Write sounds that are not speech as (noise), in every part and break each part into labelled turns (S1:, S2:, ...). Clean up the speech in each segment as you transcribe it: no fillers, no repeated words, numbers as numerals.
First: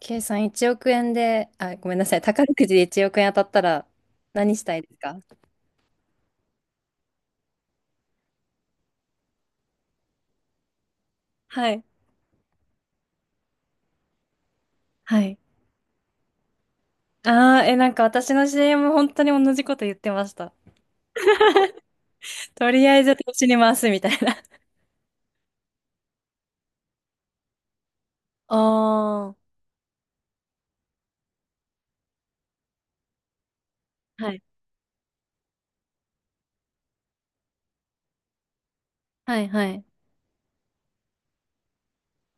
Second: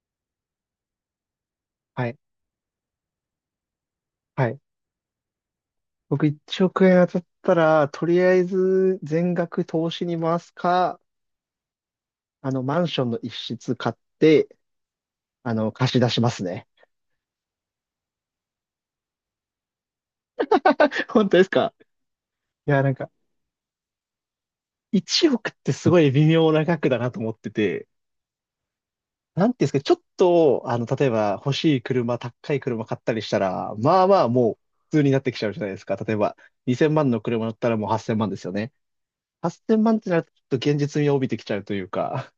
S1: K さん1億円で、あ、ごめんな
S2: はい。
S1: さい、宝くじで1億円当たったら
S2: は
S1: 何
S2: い。
S1: したいですか？
S2: 僕1億円当たったら、とりあえず全額投資に回すか、
S1: はい。
S2: マンションの一室買って、
S1: はい。
S2: 貸し出しますね。
S1: ああ、え、なんか私の c も本当に同じこと言ってました。
S2: (laughs) 本当ですか？
S1: と
S2: いや、
S1: り
S2: なん
S1: あえ
S2: か、
S1: ず投資に回すみたいな。
S2: 1億ってすごい微妙な額だなと思ってて、
S1: ああ、
S2: なんていうんですか、ちょっと、例えば欲しい車、高い車買ったりしたら、まあまあ
S1: はい。
S2: もう普通になってきちゃうじゃないですか。例えば、2000万の車乗ったらもう8000万ですよね。
S1: はい、は
S2: 8000
S1: い。
S2: 万ってなると、ちょっと現実味を帯びてきちゃうというか、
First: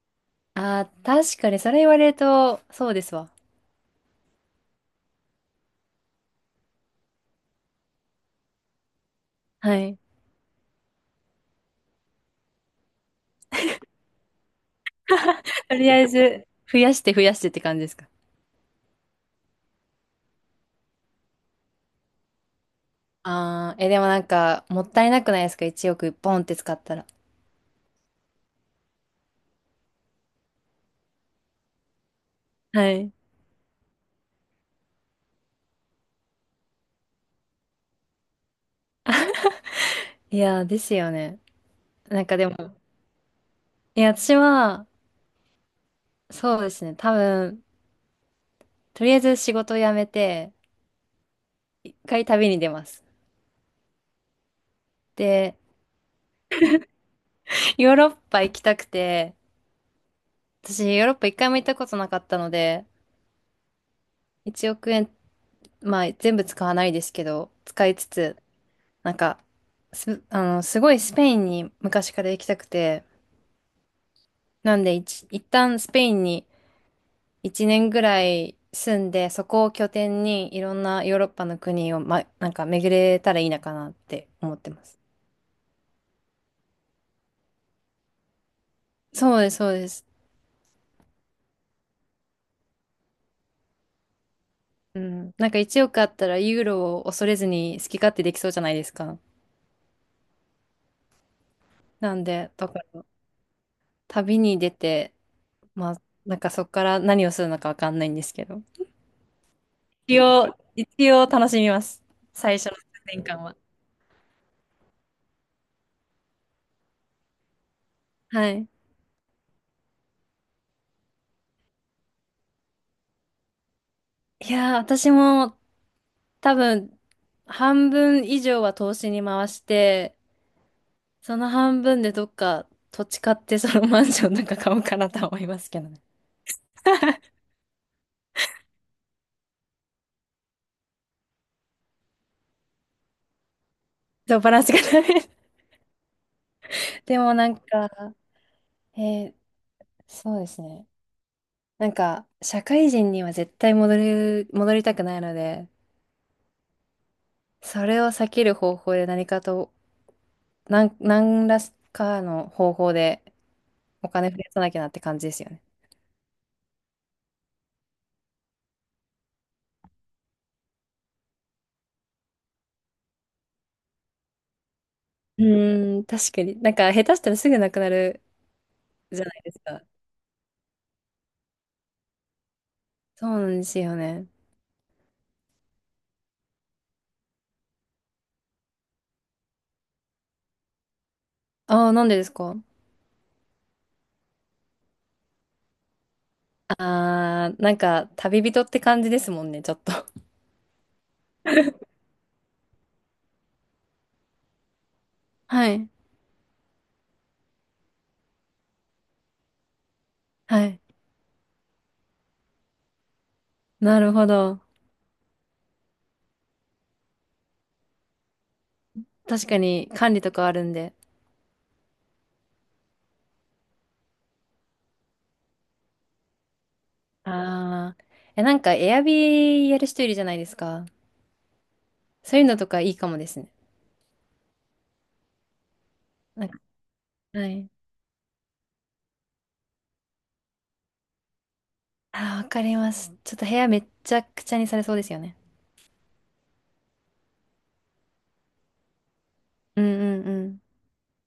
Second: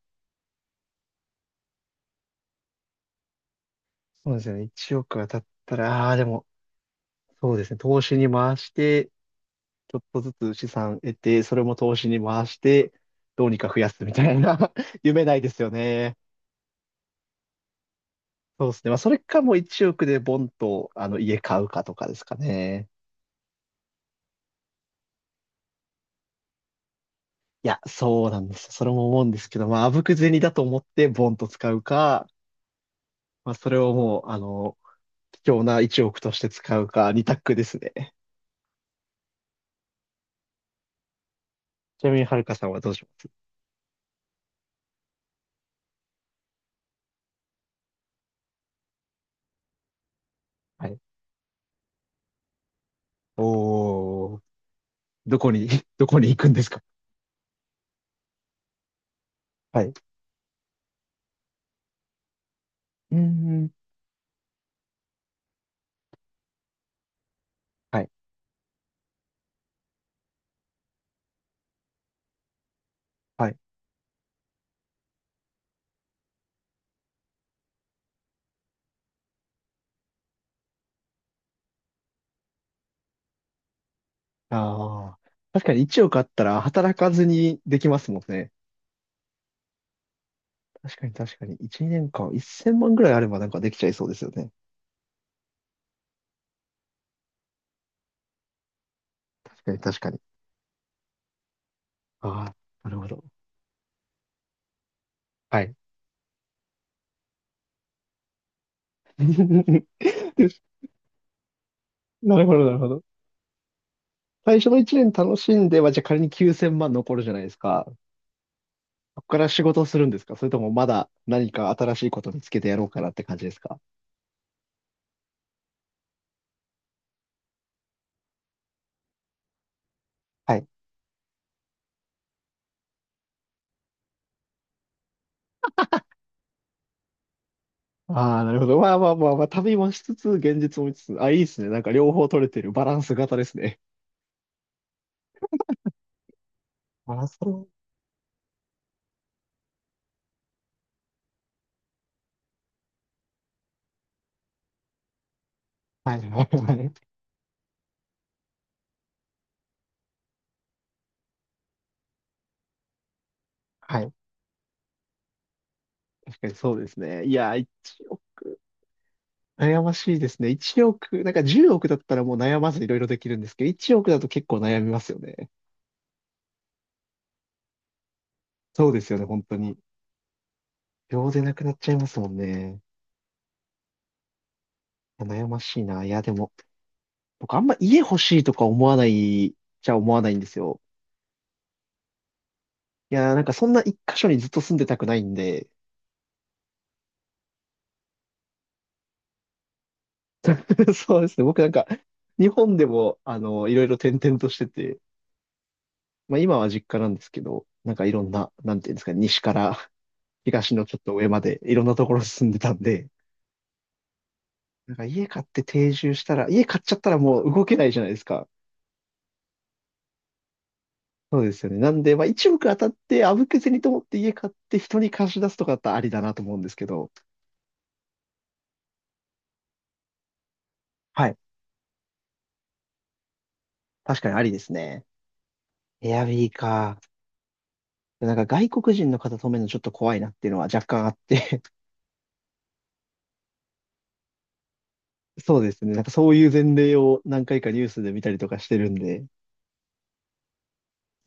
S1: ああ、確かにそれ言われると、そうですわ。
S2: そうですよね。1億当たったら、ああ、でも、そうですね。投資に回して、
S1: は
S2: ちょ
S1: い。
S2: っとずつ資産得て、それも投資に回して、どうにか増やすみたいな (laughs) 夢ないですよ
S1: とりあえ
S2: ね。
S1: ず、増やして増やしてって感じですか？
S2: そうですね。まあ、それかもう1億でボンと、家買うかとかですかね。
S1: ああー、え、でもなんか、もったいなくないですか？ 1 億ポンって使ったら。
S2: いや、そうなんですよ。それも思うんですけど、まあ、あぶく銭だと思ってボンと使うか、
S1: はい。
S2: まあ、それをもう、貴重な1億として使うか、2択ですね。
S1: いやー、ですよね。
S2: ちなみ
S1: な
S2: に、
S1: ん
S2: は
S1: か
S2: る
S1: で
S2: か
S1: も、
S2: さんはどうします？
S1: いや、私は、そうですね。多分、とりあえず仕事を辞めて、
S2: はい。
S1: 一回旅に出ます。
S2: おー、どこ
S1: で、
S2: に、(laughs) どこに行くんですか？
S1: ヨーロッパ行きたくて、
S2: はい。う
S1: 私ヨーロッパ一回も行ったことなかったので、
S2: ーん。
S1: 1億円、まあ全部使わないですけど、使い
S2: は
S1: つ
S2: い。
S1: つ、なんか、す、あの、すごいスペインに昔から行きたくて、
S2: はい。
S1: なんで一旦スペインに1年ぐらい住んで、そこを拠点にいろんなヨーロッパの国を、ま、なんか巡れたらいいなかなって思ってます。
S2: ああ。確かに1億あったら働かずにできますもんね。
S1: そうです、そうです。
S2: 確かに確かに。1年間1000万ぐらいあればなんかできちゃいそうですよね。
S1: うん、なんか1億あったらユーロを恐れずに好き勝手できそうじゃないですか。
S2: 確かに確かに。
S1: なんで、
S2: あ
S1: だか
S2: あ、なる
S1: ら
S2: ほど。
S1: 旅に出て、
S2: はい。
S1: まあ、なんかそこから何をするのかわかんないんですけど。
S2: (laughs)
S1: 一
S2: で、
S1: 応、一応楽しみます。
S2: なるほ
S1: 最
S2: ど
S1: 初
S2: な
S1: の
S2: る
S1: 数
S2: ほど。
S1: 年間は。
S2: 最初の1年楽しんでは、じゃあ仮に9000万残るじゃないですか。
S1: はい。
S2: そこから仕事をするんですか？それともまだ何か新しいこと見つけてやろうかなって感じですか？
S1: いやー、私も多分半分以上は投資に回して、
S2: はい。
S1: その半分でどっか土地買ってそのマンションなんか買おうかなとは思いますけどね。(laughs)
S2: ああ、なるほど。まあまあまあまあ、旅もしつつ、現実も見つつ、あ、いいですね。なんか両方取れてるバランス型ですね。
S1: そう、バランスがダメ。で
S2: ああ、
S1: もな
S2: そ
S1: ん
S2: う。
S1: か、えーそうですね。なんか、社会人には絶対戻りたくないので、
S2: はい、はい、(laughs) はい。
S1: それを避ける方法で何かと、何らかの方法で
S2: は
S1: お
S2: い。
S1: 金増やさなきゃなって感じですよね。
S2: 確かにそうですね。いや、一億、悩ましいですね。1億、なんか10億だったらもう悩まずいろいろできるんですけど、1億だと結構悩みますよ
S1: う
S2: ね。
S1: ーん、確かに。なんか、下手したらすぐなくなる
S2: そうですよ
S1: じ
S2: ね、
S1: ゃない
S2: 本
S1: で
S2: 当
S1: す
S2: に。
S1: か。
S2: 秒でなくなっちゃいますもんね。
S1: そうなんですよね。
S2: いや悩ましいな。いや、でも、僕あんま家欲しいとか思わないじゃ思わないんですよ。
S1: ああ、なんでですか？
S2: いや、なんかそんな一箇所にずっと住んでたくないんで、
S1: ああー、なんか、旅人って感じですもんね、ちょっと。(laughs)
S2: (laughs) そうですね。僕なんか、日本でも、いろいろ転々としてて、
S1: はい。
S2: まあ今は実家なんですけど、なんかいろんな、なんていうんですかね、西から
S1: は
S2: 東
S1: い。
S2: のちょっと上までいろんなところ進んでたんで、
S1: なるほど。
S2: なんか家買って定住したら、家買っちゃったらもう動けないじゃないですか。
S1: 確かに、管理とかあるんで。
S2: そうですよね。なんで、まあ一目当たってあぶけずにと思って家買って人に貸し出すとかだったらありだなと思うんですけど、
S1: ああ。え、なんか、エアビーやる人いるじゃないですか。
S2: はい。
S1: そういうのとかいいかもですね。
S2: 確かにありですね。エア
S1: なん
S2: ビー
S1: か、
S2: か。
S1: はい。
S2: なんか外国人の方止めるのちょっと怖いなっていうのは若干あって。
S1: あー、わかります。ちょっと部屋めっちゃくちゃにされそうですよね。
S2: (laughs) そうですね。なんかそういう前例を何回かニュースで見たりとかしてるんで、
S1: うんうんうん。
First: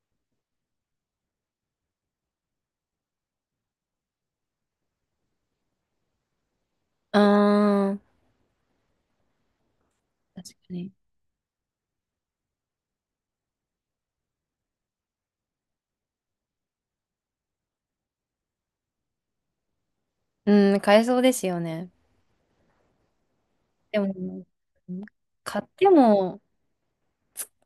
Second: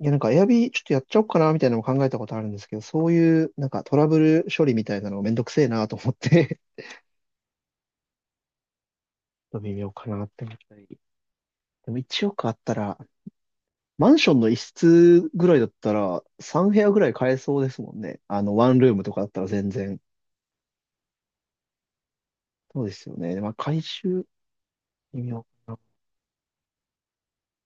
S2: いや、なんか、エアビーちょっとやっちゃおうかな、みたいなのも考えたことあるんですけど、そういう、なんか、トラブル処理みたいなのめんどくせえなと思って。
S1: ああ、
S2: (laughs) ちょっと微妙かなって
S1: 確
S2: 思
S1: か
S2: ったり。
S1: に。
S2: でも、1億あったら、マンションの一室ぐらいだったら、3部屋ぐらい買えそうですもんね。ワンルームとかだったら全然。
S1: うん、買えそうですよね。
S2: そうですよね。まあ、回
S1: で
S2: 収、
S1: も、
S2: 微妙
S1: 買っ
S2: かな。
S1: ても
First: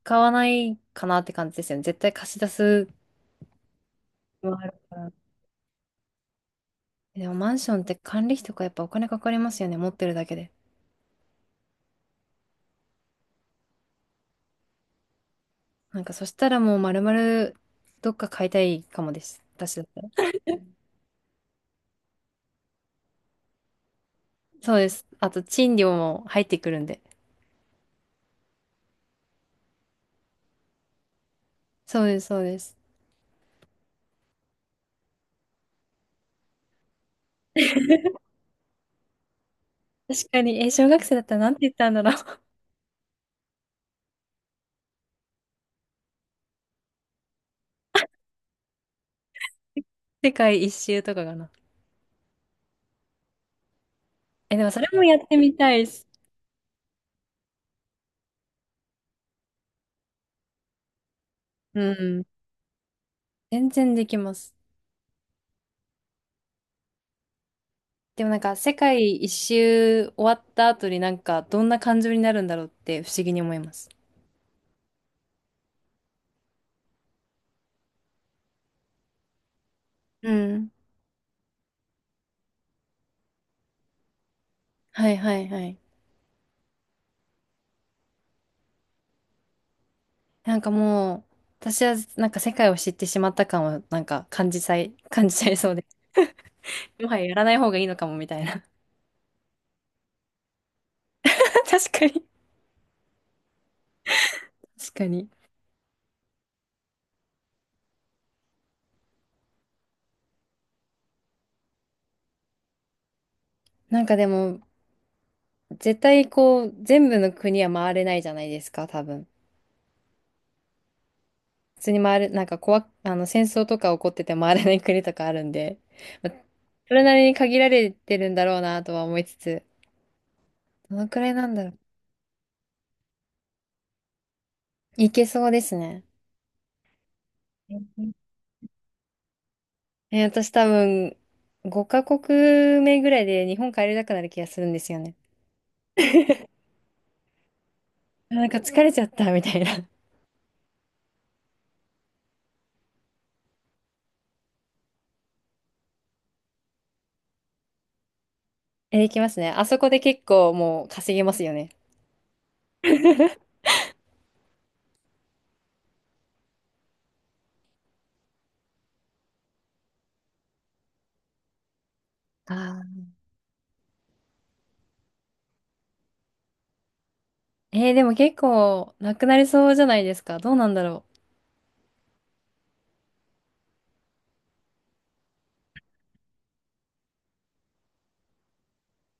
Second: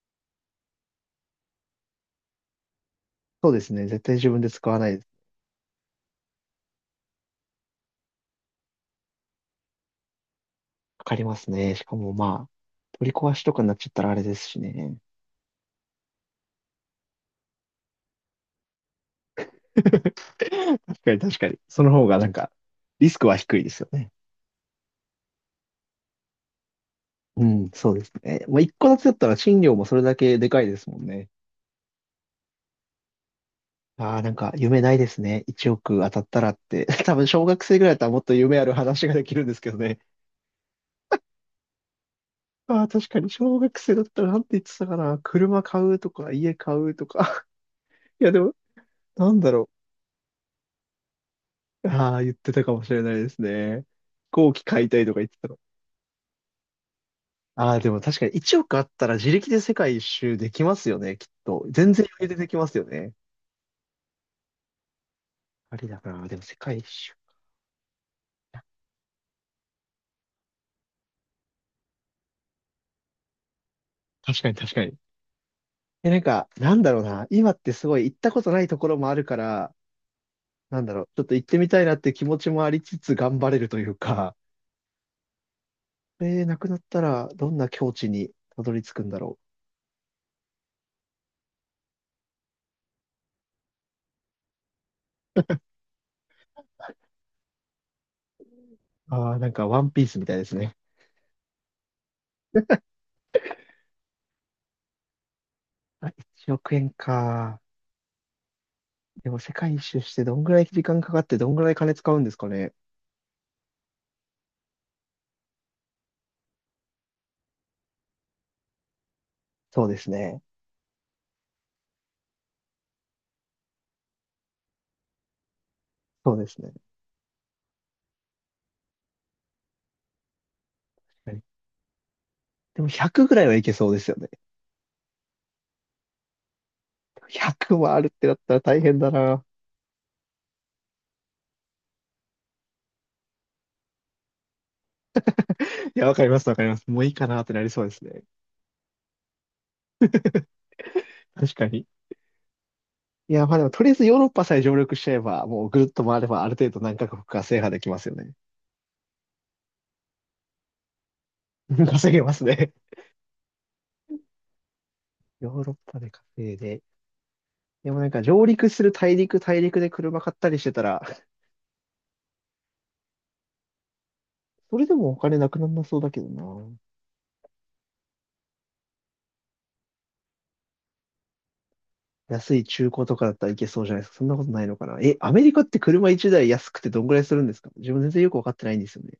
S1: 買わないかなって感じですよね。絶対貸し出す
S2: そうですね。絶対自分で
S1: のあ
S2: 使
S1: る
S2: わない
S1: か
S2: です。
S1: ら。でもマンションって管理費とかやっぱお金かかりますよね。持ってるだけで。
S2: かかりますね。しかも、まあ、取り壊しとかになっちゃったらあれですしね。
S1: なんかそしたらもう丸々どっか買いたいかもです。
S2: (laughs)
S1: 私だったら。
S2: 確かに、確かに。その方が、なんか、リスクは低いですよね。
S1: そうです。あと賃料も入ってくるんで。
S2: うん、そうですね。まあ、一個ずつだったら賃料もそれだけでかいですもんね。
S1: そうです、そうです。
S2: ああ、なんか夢ないですね。1億当たったらって。(laughs) 多分小学生ぐらいだったらもっと夢ある話ができるんですけどね。
S1: 確かに、え、小学生だったらなんて言ったんだろう。(laughs)
S2: ああ、確かに小学生だったらなんて言ってたかな。車買うとか、家買うとか。(laughs) いや、でも、なんだろ
S1: 世界一周とかかな。
S2: う。ああ、言ってたかもしれないですね。飛行
S1: え、
S2: 機
S1: でもそ
S2: 買
S1: れ
S2: いた
S1: も
S2: いと
S1: や
S2: か
S1: っ
S2: 言って
S1: て
S2: た
S1: み
S2: の。
S1: たいです。
S2: ああ、でも確かに1億あったら自力で世界一周できますよね、きっと。
S1: う
S2: 全然余
S1: ん。
S2: 裕でできますよね。
S1: 全然できます。
S2: ありだな。でも世界一周。
S1: でもなんか、世界一周終わった後になんか、どんな感情になるんだろうって不思議に思います。
S2: 確かに確かに。え、なんか、なんだろうな。今ってすごい行ったことないところもあるから、
S1: うん。
S2: なんだろう。ちょっと行ってみたいなって気持ちもありつつ頑張れるというか、
S1: はいはいはい。
S2: なくなったらどんな境地にたどり着くんだろ
S1: なんかもう、私はなんか世界を知ってしまった感をなんか感じさい、(laughs) 感じちゃいそうで。もはややらない方がいいのかもみたいな。
S2: う。ああ、なんかワンピースみたいですね。
S1: (laughs) 確かに。確かに。
S2: あ、1億円か。でも世界一周してどんぐらい時間かかってどんぐらい金使うんですかね。
S1: なんかでも、絶対こう、全部の国は回れないじゃないですか、多分。
S2: そうですね。
S1: 普通に回る、なんか怖、あの、戦争とか起こってて回らない国とかあるんで、ま
S2: そ
S1: あ
S2: うですね。
S1: それなりに限られてるんだろうなとは思いつつ、どのくら
S2: は
S1: い
S2: い。
S1: なんだろう。
S2: でも100ぐらいはいけそうですよね。
S1: いけそうですね。
S2: 100もあるってなったら大変だな。
S1: 私多分、5カ国目ぐらいで日本帰りたくなる気がするんですよね。
S2: いや、わかります、わかります。もういいかなってなりそうですね。
S1: なんか疲れちゃったみたいな。(laughs)
S2: 確かに。いや、まあでも、とりあえずヨーロッパさえ上陸しちゃえば、もうぐるっと回れば、ある程度何カ国か制覇できますよね。
S1: えいきますね。あそこで結構もう稼げますよね。
S2: (laughs) 稼げますね。(laughs) ヨーロッパで稼いで。でもなんか、上陸する大陸、大陸で車買ったりしてたら、
S1: あ
S2: (laughs) それでもお金なくなんなそうだけどな。
S1: でも結構なくなりそうじゃないですか。どうなんだろ
S2: 安い中古とかだったらいけそうじゃないですか。そんなことないのかな。え、アメリカって車1台安くてどんぐらいするんですか？自分全然よくわかってないんですよね。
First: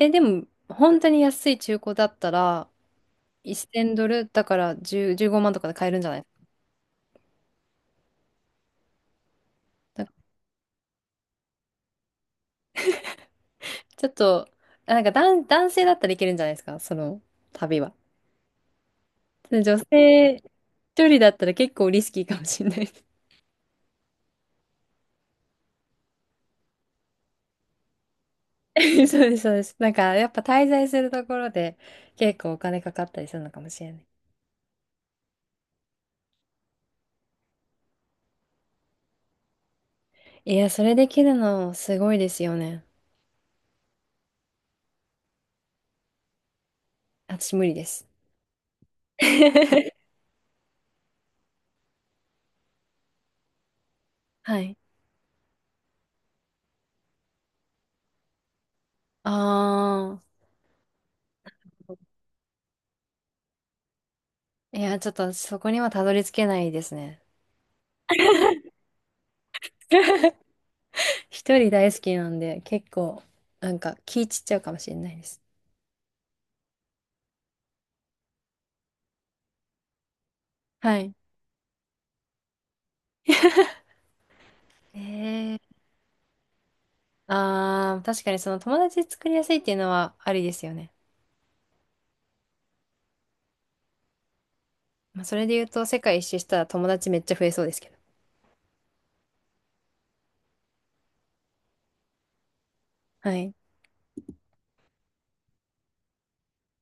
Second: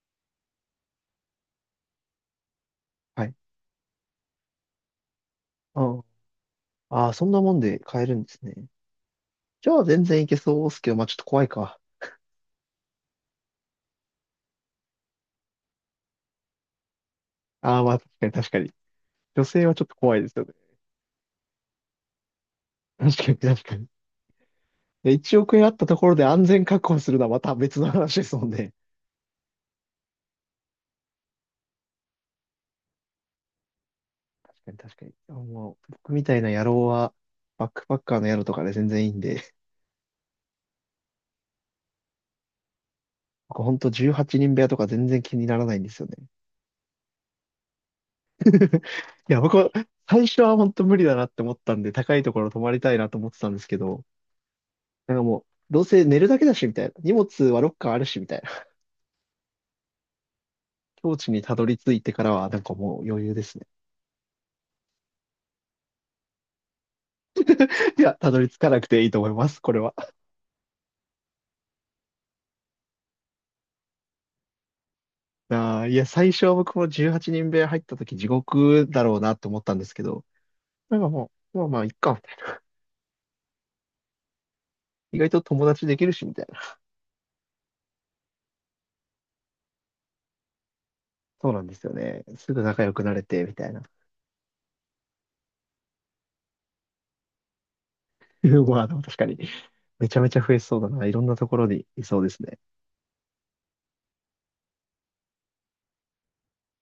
S1: う。でも本当に安い中古だったら、
S2: はい。
S1: 1000ドルだから15万とかで買え
S2: あ
S1: るんじゃない？
S2: あ、ああそんなもんで買えるんですね。じゃあ
S1: な
S2: 全
S1: んか
S2: 然いけそうですけど、まあちょっと怖いか。
S1: ちょっと、なんか男性だったらいけるんじゃないですか、その
S2: あ
S1: 旅
S2: あ、ま
S1: は。
S2: あ確かに確かに。女
S1: で
S2: 性は
S1: 女
S2: ちょっと怖いで
S1: 性
S2: す
S1: 一
S2: よね。
S1: 人だったら結構リスキーかもしれないです。
S2: 確かに確かに。で、1億円あったところで安全確保するのはまた別の話ですもんね。
S1: (laughs) そうです、そうです。なんかやっぱ滞在するところで結構お金かかったりするのかもしれない。
S2: 確かに確かに。もう、僕みたいな野郎は、バックパッカーの野郎とかで全然いいんで、
S1: いや、それできるのすごいですよね。
S2: 僕ほんと18人部屋とか全然気にならないんですよね。
S1: 私無理です。
S2: (laughs) いや、僕は、
S1: (laughs)
S2: 最初は本当無理だなって思ったんで、高いところ泊まりたいなと思ってたんですけど、
S1: はい。
S2: なんかもう、どうせ寝るだけだし、みたいな。荷物はロッカーあるし、みたいな。
S1: ああ。
S2: 境地にたどり着いてからは、なんかもう余裕ですね。
S1: いや、ちょっとそこにはたどり着けないですね。
S2: いや、たどり着かなくていいと思います。これは。
S1: (laughs) 一人大好きなんで、結構、なんか気散っちゃうかもしれないです。
S2: あーいや、最初は僕も18人部屋入った時地獄だろうなと思ったんですけど、な
S1: は
S2: んか
S1: い。
S2: もう、まあまあ、いっか、みたいな。意外と
S1: えー、
S2: 友達できるし、みたいな。
S1: あー、確かにその友達作りやすいっていうのはありですよね。
S2: そうなんですよね。すぐ仲良くなれて、みたいな。
S1: まあ、それで言うと、世界一周したら友達めっちゃ増えそうですけど。
S2: (laughs) まあ、でも確かに、めちゃめちゃ増えそうだな。いろんなところにいそうですね。
S1: はい。